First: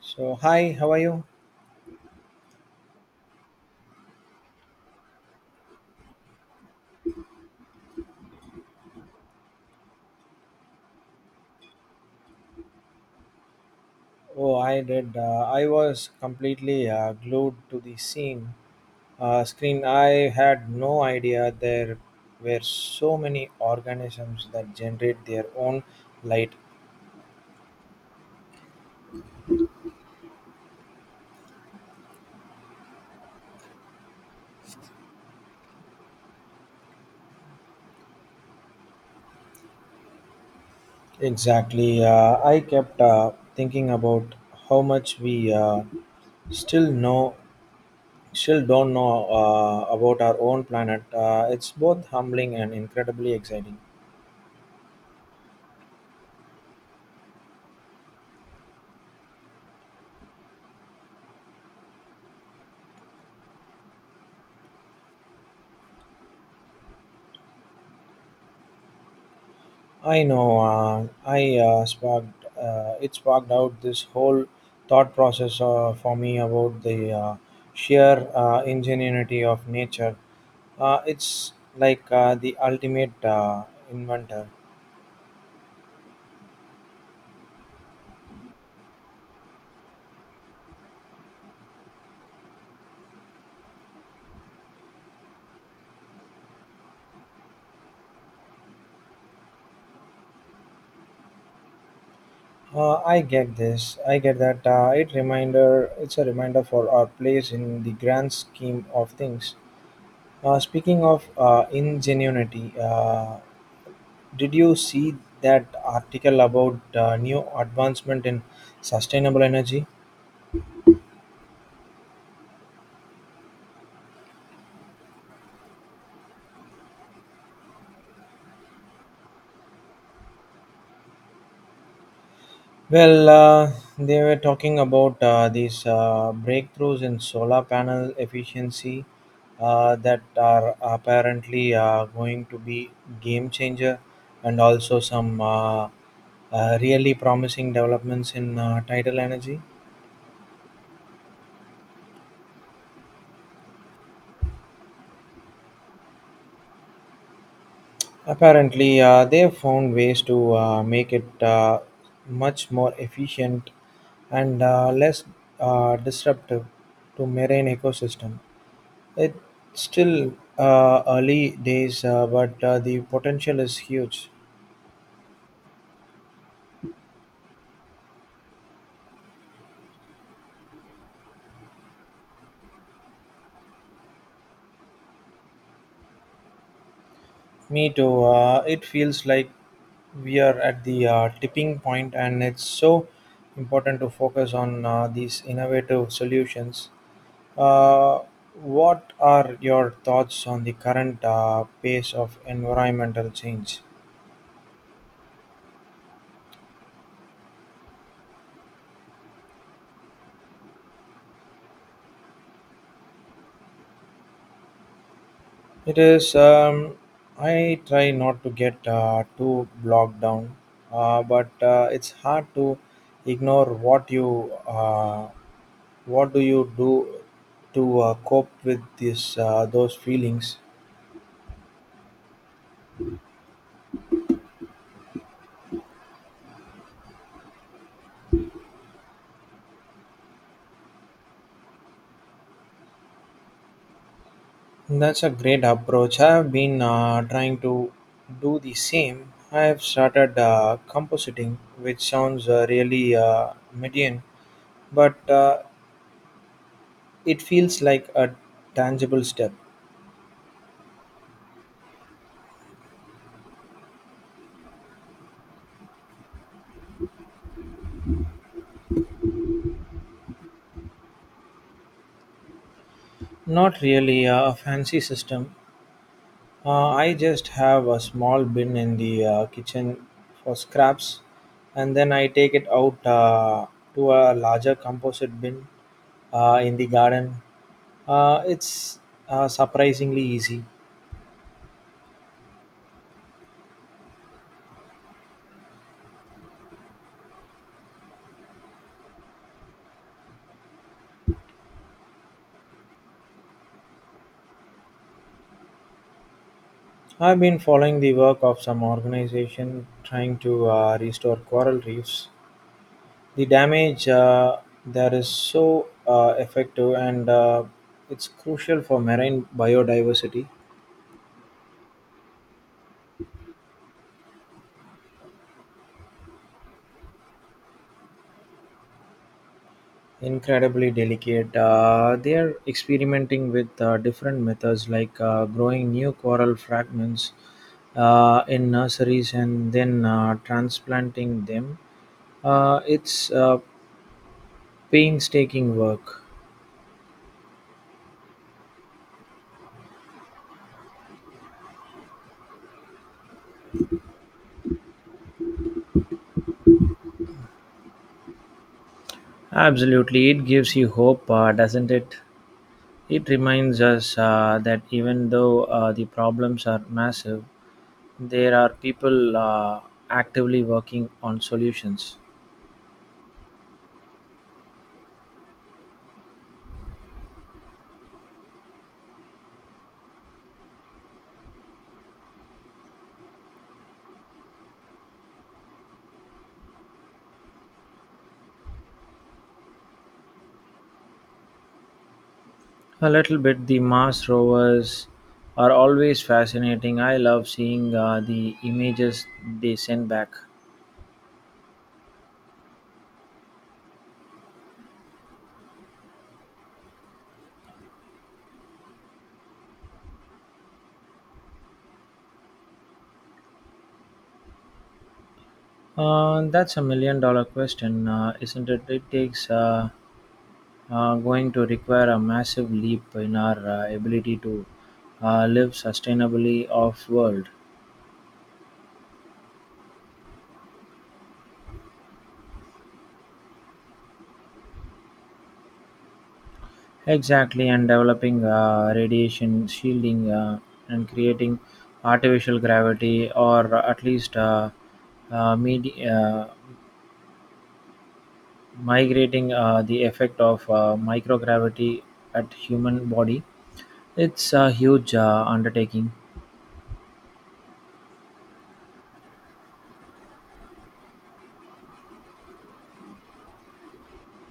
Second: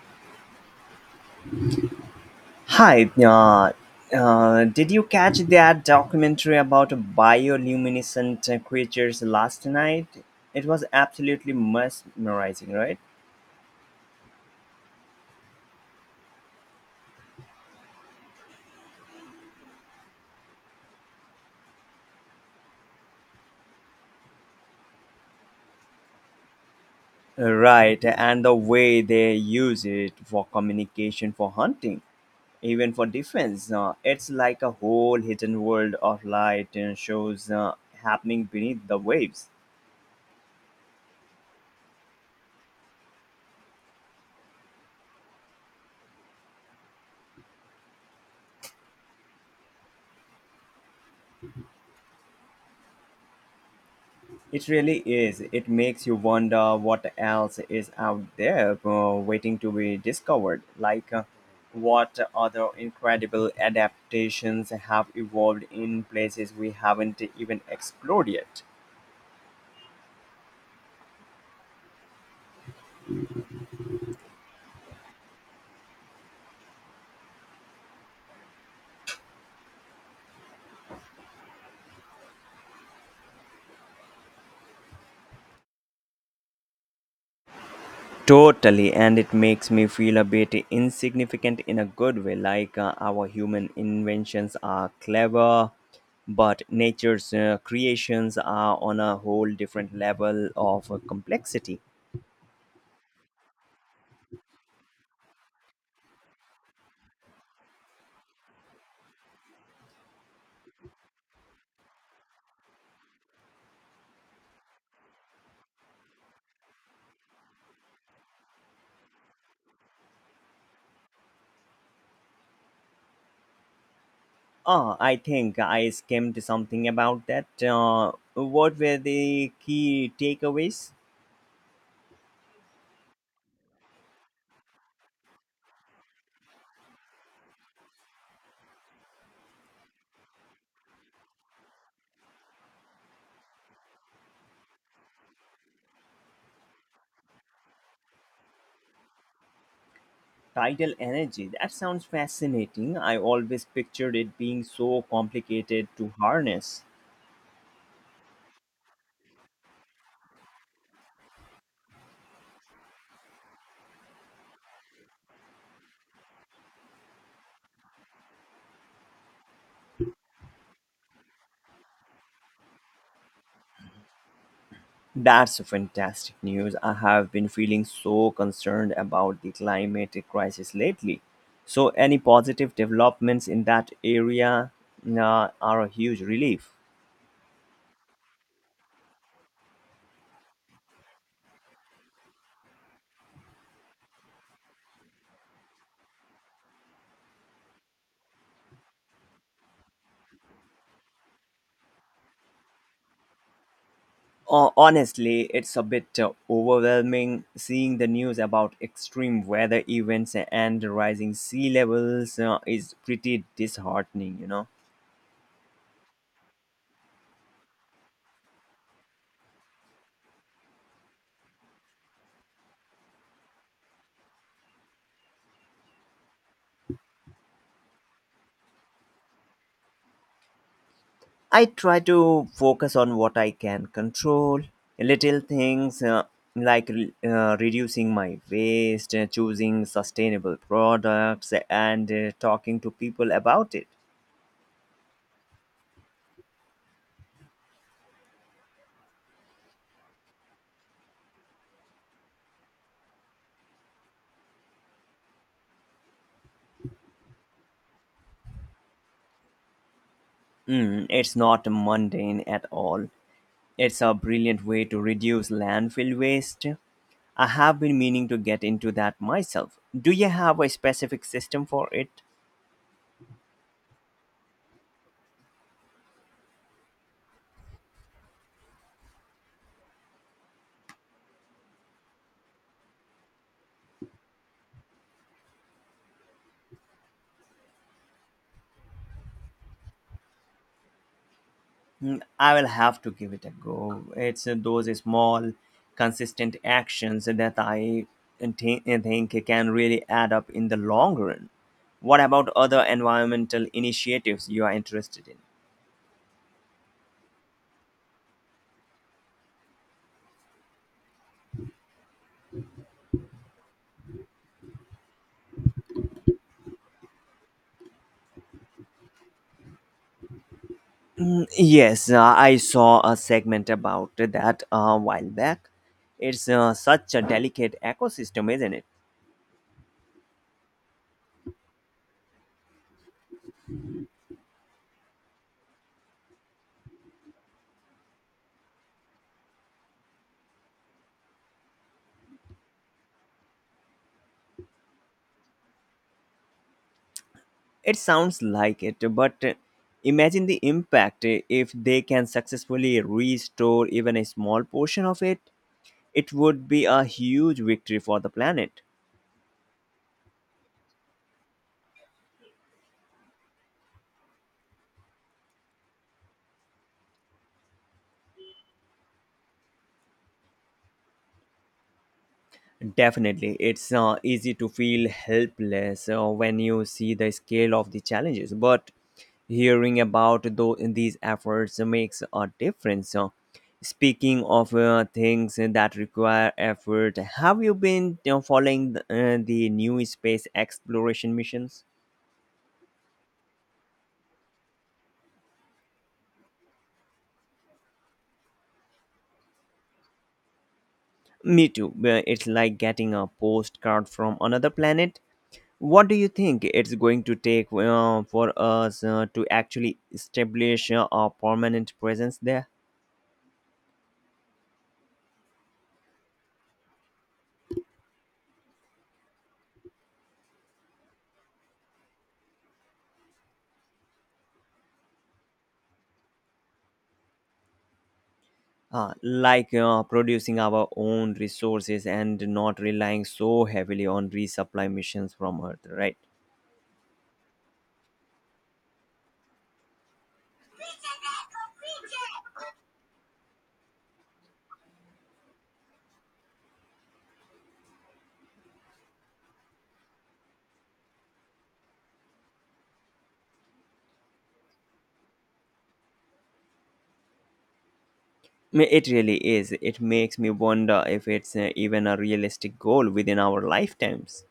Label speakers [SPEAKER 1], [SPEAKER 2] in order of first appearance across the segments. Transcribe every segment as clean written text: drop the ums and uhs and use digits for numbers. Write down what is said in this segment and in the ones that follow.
[SPEAKER 1] So, hi, how are you?
[SPEAKER 2] Hi, did you catch that documentary about bioluminescent creatures last night? It was absolutely mesmerizing, right?
[SPEAKER 1] Oh, I did. I was completely glued to the scene screen. I had no idea there were so many organisms that generate their own light.
[SPEAKER 2] Right, and the way they use it for communication, for hunting, even for defense. It's like a whole hidden world of light and shows happening beneath the waves.
[SPEAKER 1] Exactly. I kept thinking about how much we still know, still don't know about our own planet. It's both humbling and incredibly exciting.
[SPEAKER 2] It really is. It makes you wonder what else is out there waiting to be discovered. What other incredible adaptations have evolved in places we haven't even explored yet?
[SPEAKER 1] I know. I sparked. It sparked out this whole thought process for me about the sheer ingenuity of nature. It's like the ultimate inventor.
[SPEAKER 2] Totally, and it makes me feel a bit insignificant in a good way. Our human inventions are clever, but nature's creations are on a whole different level of complexity.
[SPEAKER 1] I get this. I get that. It's a reminder for our place in the grand scheme of things. Speaking of ingenuity, did you see that article about new advancement in sustainable energy?
[SPEAKER 2] Ah, I think I skimmed something about that. What were the key takeaways?
[SPEAKER 1] Well, they were talking about these breakthroughs in solar panel efficiency that are apparently going to be game changer, and also some really promising developments in tidal energy.
[SPEAKER 2] Tidal energy. That sounds fascinating. I always pictured it being so complicated to harness.
[SPEAKER 1] Apparently, they have found ways to make it much more efficient and less disruptive to marine ecosystem. It's still early days, but the potential is huge.
[SPEAKER 2] That's fantastic news. I have been feeling so concerned about the climate crisis lately. So, any positive developments in that area are a huge relief.
[SPEAKER 1] Me too. It feels like we are at the tipping point, and it's so important to focus on these innovative solutions. Uh, what are your thoughts on the current pace of environmental change?
[SPEAKER 2] Honestly, it's a bit overwhelming. Seeing the news about extreme weather events and rising sea levels is pretty disheartening, you know.
[SPEAKER 1] It is. I try not to get too bogged down, but it's hard to ignore what do you do to cope with this those feelings.
[SPEAKER 2] I try to focus on what I can control, little things like reducing my waste, choosing sustainable products, and talking to people about it.
[SPEAKER 1] That's a great approach. I've been trying to do the same. I've started compositing, which sounds really median, but it feels like a tangible step.
[SPEAKER 2] Mm, it's not mundane at all. It's a brilliant way to reduce landfill waste. I have been meaning to get into that myself. Do you have a specific system for it?
[SPEAKER 1] Not really a fancy system. I just have a small bin in the kitchen for scraps, and then I take it out to a larger composite bin in the garden. It's surprisingly easy.
[SPEAKER 2] Hmm, I will have to give it a go. It's those small, consistent actions that think can really add up in the long run. What about other environmental initiatives you are interested in?
[SPEAKER 1] I've been following the work of some organization trying to restore coral reefs. The damage there is so effective and it's crucial for marine biodiversity.
[SPEAKER 2] Yes, I saw a segment about that a while back. It's such a delicate ecosystem, isn't it?
[SPEAKER 1] Incredibly delicate. They are experimenting with different methods like growing new coral fragments in nurseries and then transplanting them. It's painstaking work.
[SPEAKER 2] It sounds like it, but imagine the impact if they can successfully restore even a small portion of it. It would be a huge victory for the planet.
[SPEAKER 1] Absolutely, it gives you hope, doesn't it? It reminds us that even though the problems are massive, there are people actively working on solutions.
[SPEAKER 2] Definitely, it's easy to feel helpless when you see the scale of the challenges, but hearing about these efforts makes a difference. Speaking of things that require effort, have you been following the new space exploration missions?
[SPEAKER 1] A little bit, the Mars rovers are always fascinating. I love seeing the images they send back.
[SPEAKER 2] Me too. It's like getting a postcard from another planet. What do you think it's going to take for us to actually establish a permanent presence there?
[SPEAKER 1] That's a million-dollar question, isn't it? It takes going to require a massive leap in our ability to live sustainably off world.
[SPEAKER 2] Producing our own resources and not relying so heavily on resupply missions from Earth, right?
[SPEAKER 1] Exactly, and developing radiation shielding and creating artificial gravity, or at least uh, medi- uh, migrating the effect of microgravity at human body. It's a huge undertaking.
[SPEAKER 2] I mean, it really is. It makes me wonder if it's even a realistic goal within our lifetimes.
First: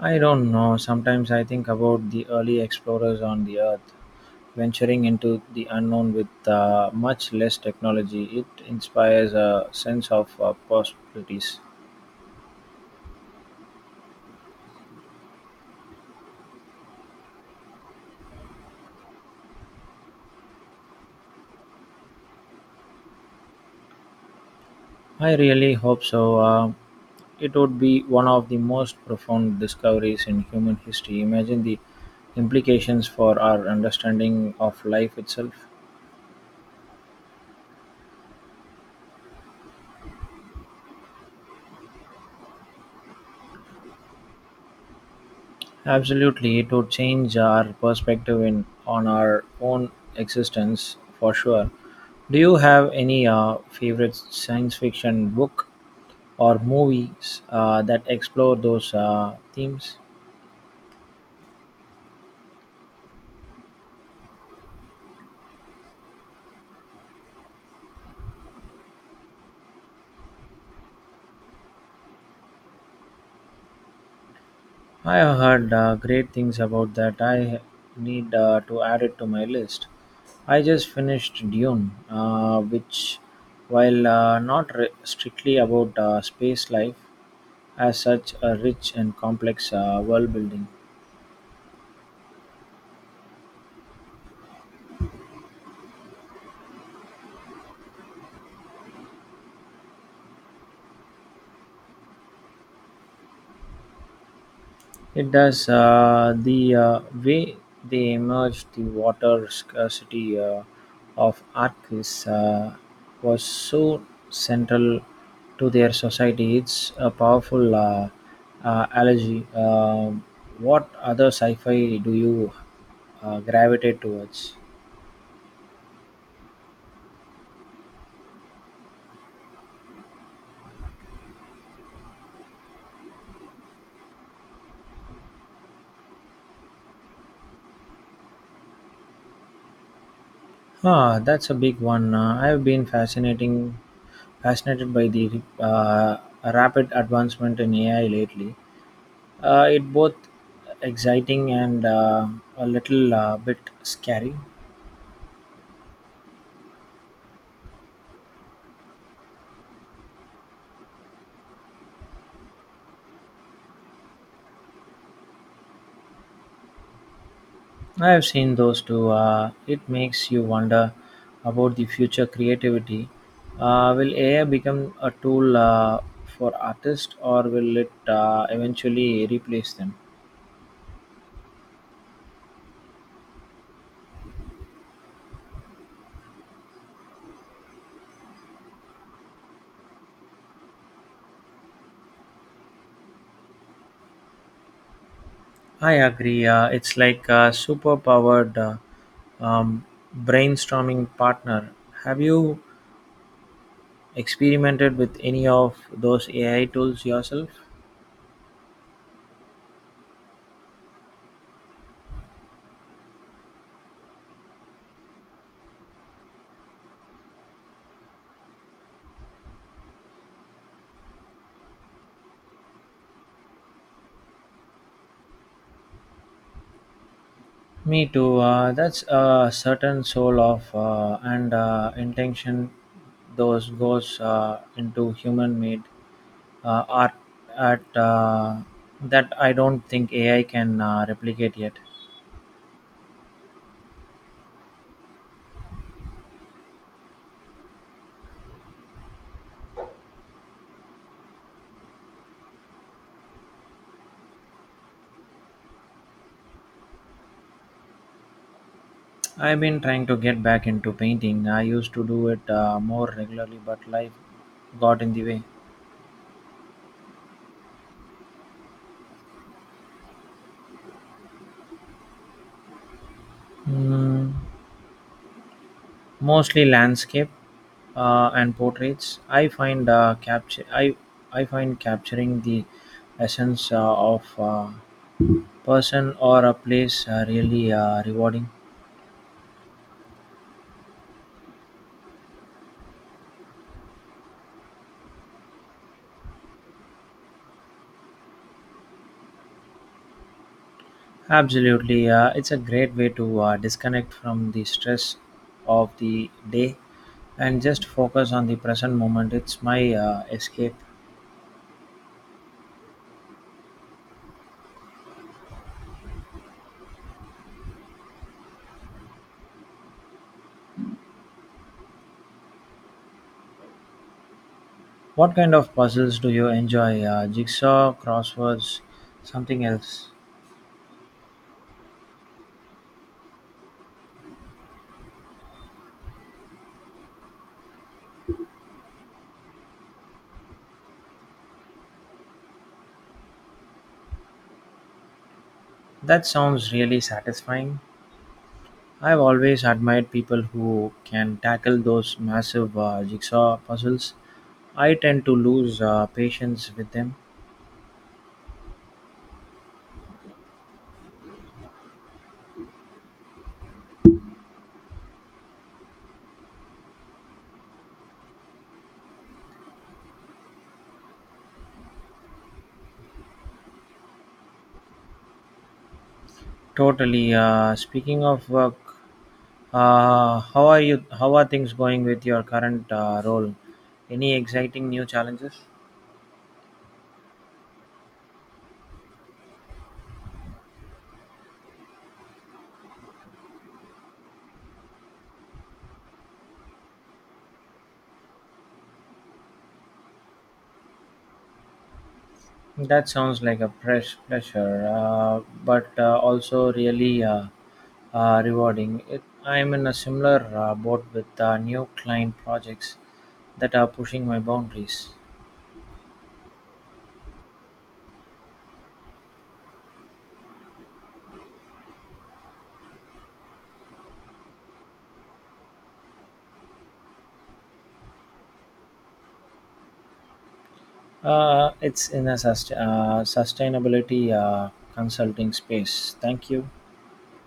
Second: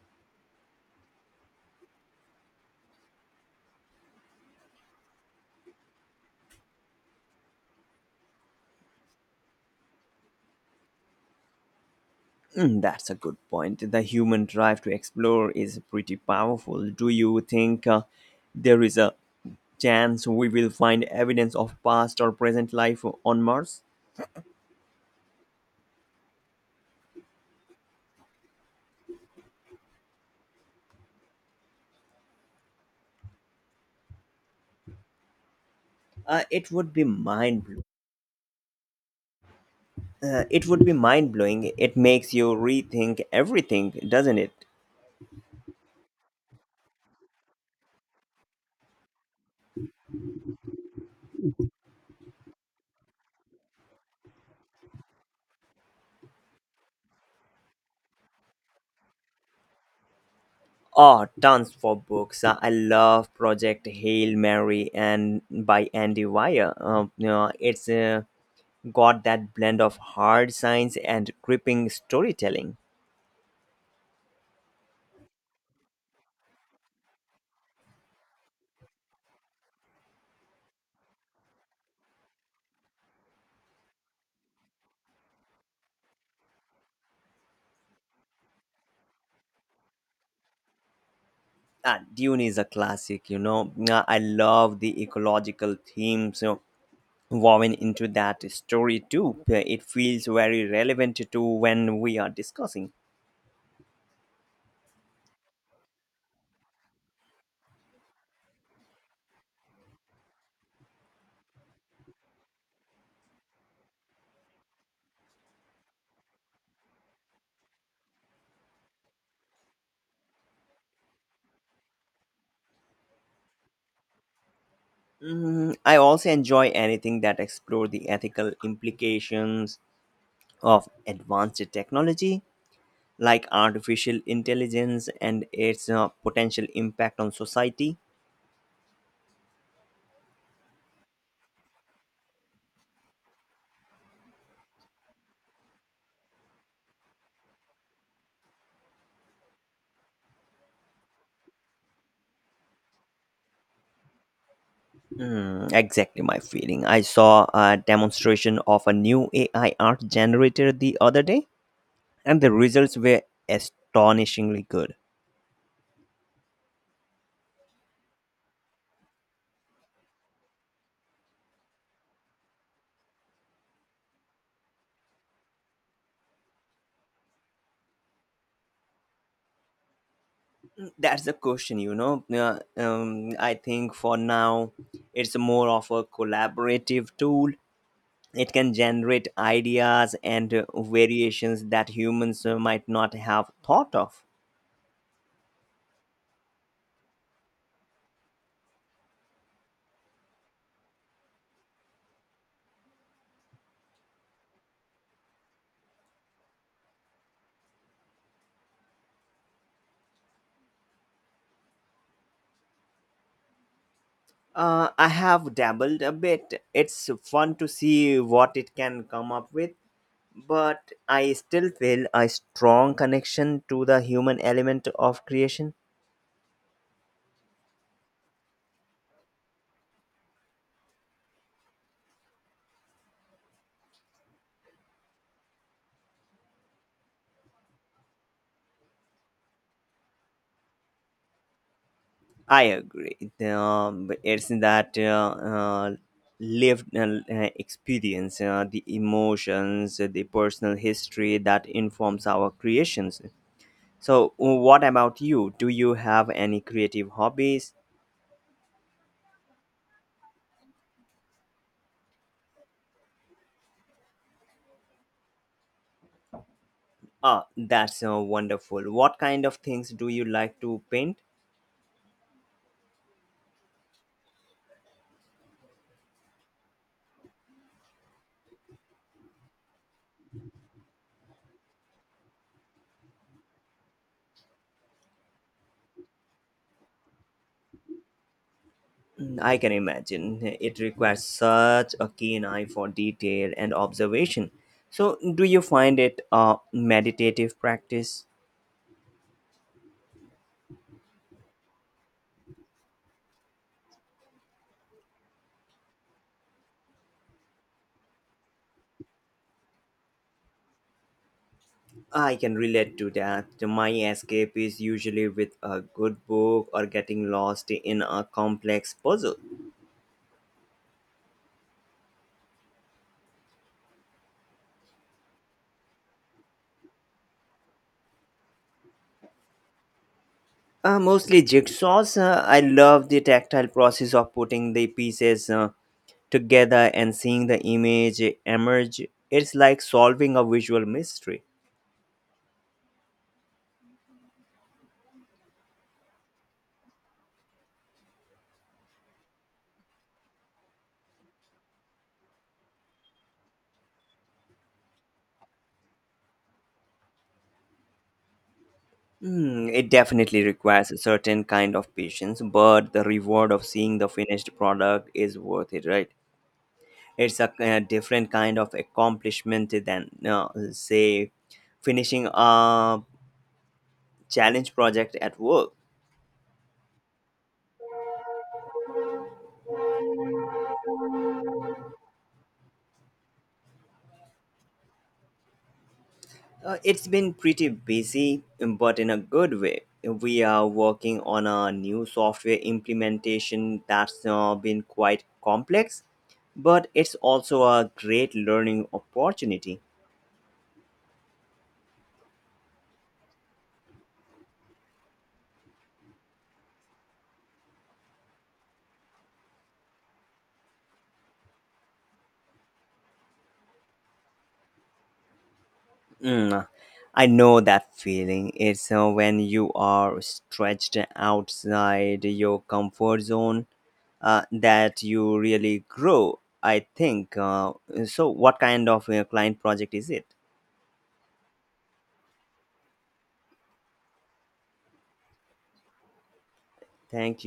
[SPEAKER 1] I don't know. Sometimes I think about the early explorers on the earth. Venturing into the unknown with much less technology, it inspires a sense of possibilities.
[SPEAKER 2] Mm, that's a good point. The human drive to explore is pretty powerful. Do you think there is a chance we will find evidence of past or present life on Mars?
[SPEAKER 1] I really hope so. It would be one of the most profound discoveries in human history. Imagine the implications for our understanding of life itself.
[SPEAKER 2] It would be mind blowing. It would be mind blowing. It makes you rethink everything, doesn't it?
[SPEAKER 1] Absolutely, it would change our perspective in on our own existence for sure. Do you have any favorite science fiction book or movies that explore those themes?
[SPEAKER 2] Oh, tons for books. I love Project Hail Mary and by Andy Weir. It's got that blend of hard science and gripping storytelling.
[SPEAKER 1] I have heard great things about that. I need to add it to my list. I just finished Dune, which, while not re- strictly about space life, has such a rich and complex world building.
[SPEAKER 2] Ah, Dune is a classic, you know. Nah, I love the ecological themes, woven into that story too. It feels very relevant to when we are discussing.
[SPEAKER 1] It does. The way they emerged, the water scarcity of Arcus was so central to their society. It's a powerful allergy. What other sci fi do you gravitate towards?
[SPEAKER 2] Mm, I also enjoy anything that explore the ethical implications of advanced technology, like artificial intelligence and its potential impact on society.
[SPEAKER 1] Ah, that's a big one. Fascinated by the rapid advancement in AI lately. It both exciting and a little bit scary.
[SPEAKER 2] Mm, exactly my feeling. I saw a demonstration of a new AI art generator the other day and the results were astonishingly good.
[SPEAKER 1] I have seen those too. It makes you wonder about the future creativity. Will AI become a tool for artists, or will it eventually replace them?
[SPEAKER 2] That's the question, you know. I think for now, it's more of a collaborative tool. It can generate ideas and variations that humans might not have thought of.
[SPEAKER 1] I agree. It's like a superpowered um, brainstorming partner. Have you experimented with any of those AI tools yourself?
[SPEAKER 2] I have dabbled a bit. It's fun to see what it can come up with, but I still feel a strong connection to the human element of creation.
[SPEAKER 1] Me too. That's a certain soul of and intention those goes into human made art at that I don't think AI can replicate yet.
[SPEAKER 2] I agree. It's that uh, lived experience, the emotions, the personal history that informs our creations. So, what about you? Do you have any creative hobbies?
[SPEAKER 1] I've been trying to get back into painting. I used to do it more regularly, but life got in the way.
[SPEAKER 2] Ah, that's wonderful. What kind of things do you like to paint?
[SPEAKER 1] Mm, mostly landscape and portraits. I find capturing the essence of person or a place really rewarding.
[SPEAKER 2] Mm, I can imagine. It requires such a keen eye for detail and observation. So, do you find it a meditative practice?
[SPEAKER 1] Absolutely, it's a great way to disconnect from the stress of the day and just focus on the present moment. It's my escape.
[SPEAKER 2] I can relate to that. My escape is usually with a good book or getting lost in a complex puzzle.
[SPEAKER 1] What kind of puzzles do you enjoy? Jigsaw, crosswords, something else?
[SPEAKER 2] Mostly jigsaws. I love the tactile process of putting the pieces together and seeing the image emerge. It's like solving a visual mystery.
[SPEAKER 1] That sounds really satisfying. I've always admired people who can tackle those massive jigsaw puzzles. I tend to lose patience with them.
[SPEAKER 2] Hmm, it definitely requires a certain kind of patience, but the reward of seeing the finished product is worth it, right? It's a different kind of accomplishment than say, finishing a challenge project at work.
[SPEAKER 1] Totally. Speaking of work, how are you? How are things going with your current role? Any exciting new challenges?
[SPEAKER 2] It's been pretty busy, but in a good way. We are working on a new software implementation that's been quite complex, but it's also a great learning opportunity.
[SPEAKER 1] That sounds like a press pressure, but also really rewarding. I'm in a similar boat with new client projects that are pushing my boundaries.
[SPEAKER 2] Mm, I know that feeling. It's when you are stretched outside your comfort zone that you really grow, I think. So, what kind of client project is it?
[SPEAKER 1] It's in a sustainability consulting space. Thank you.
[SPEAKER 2] Thank you.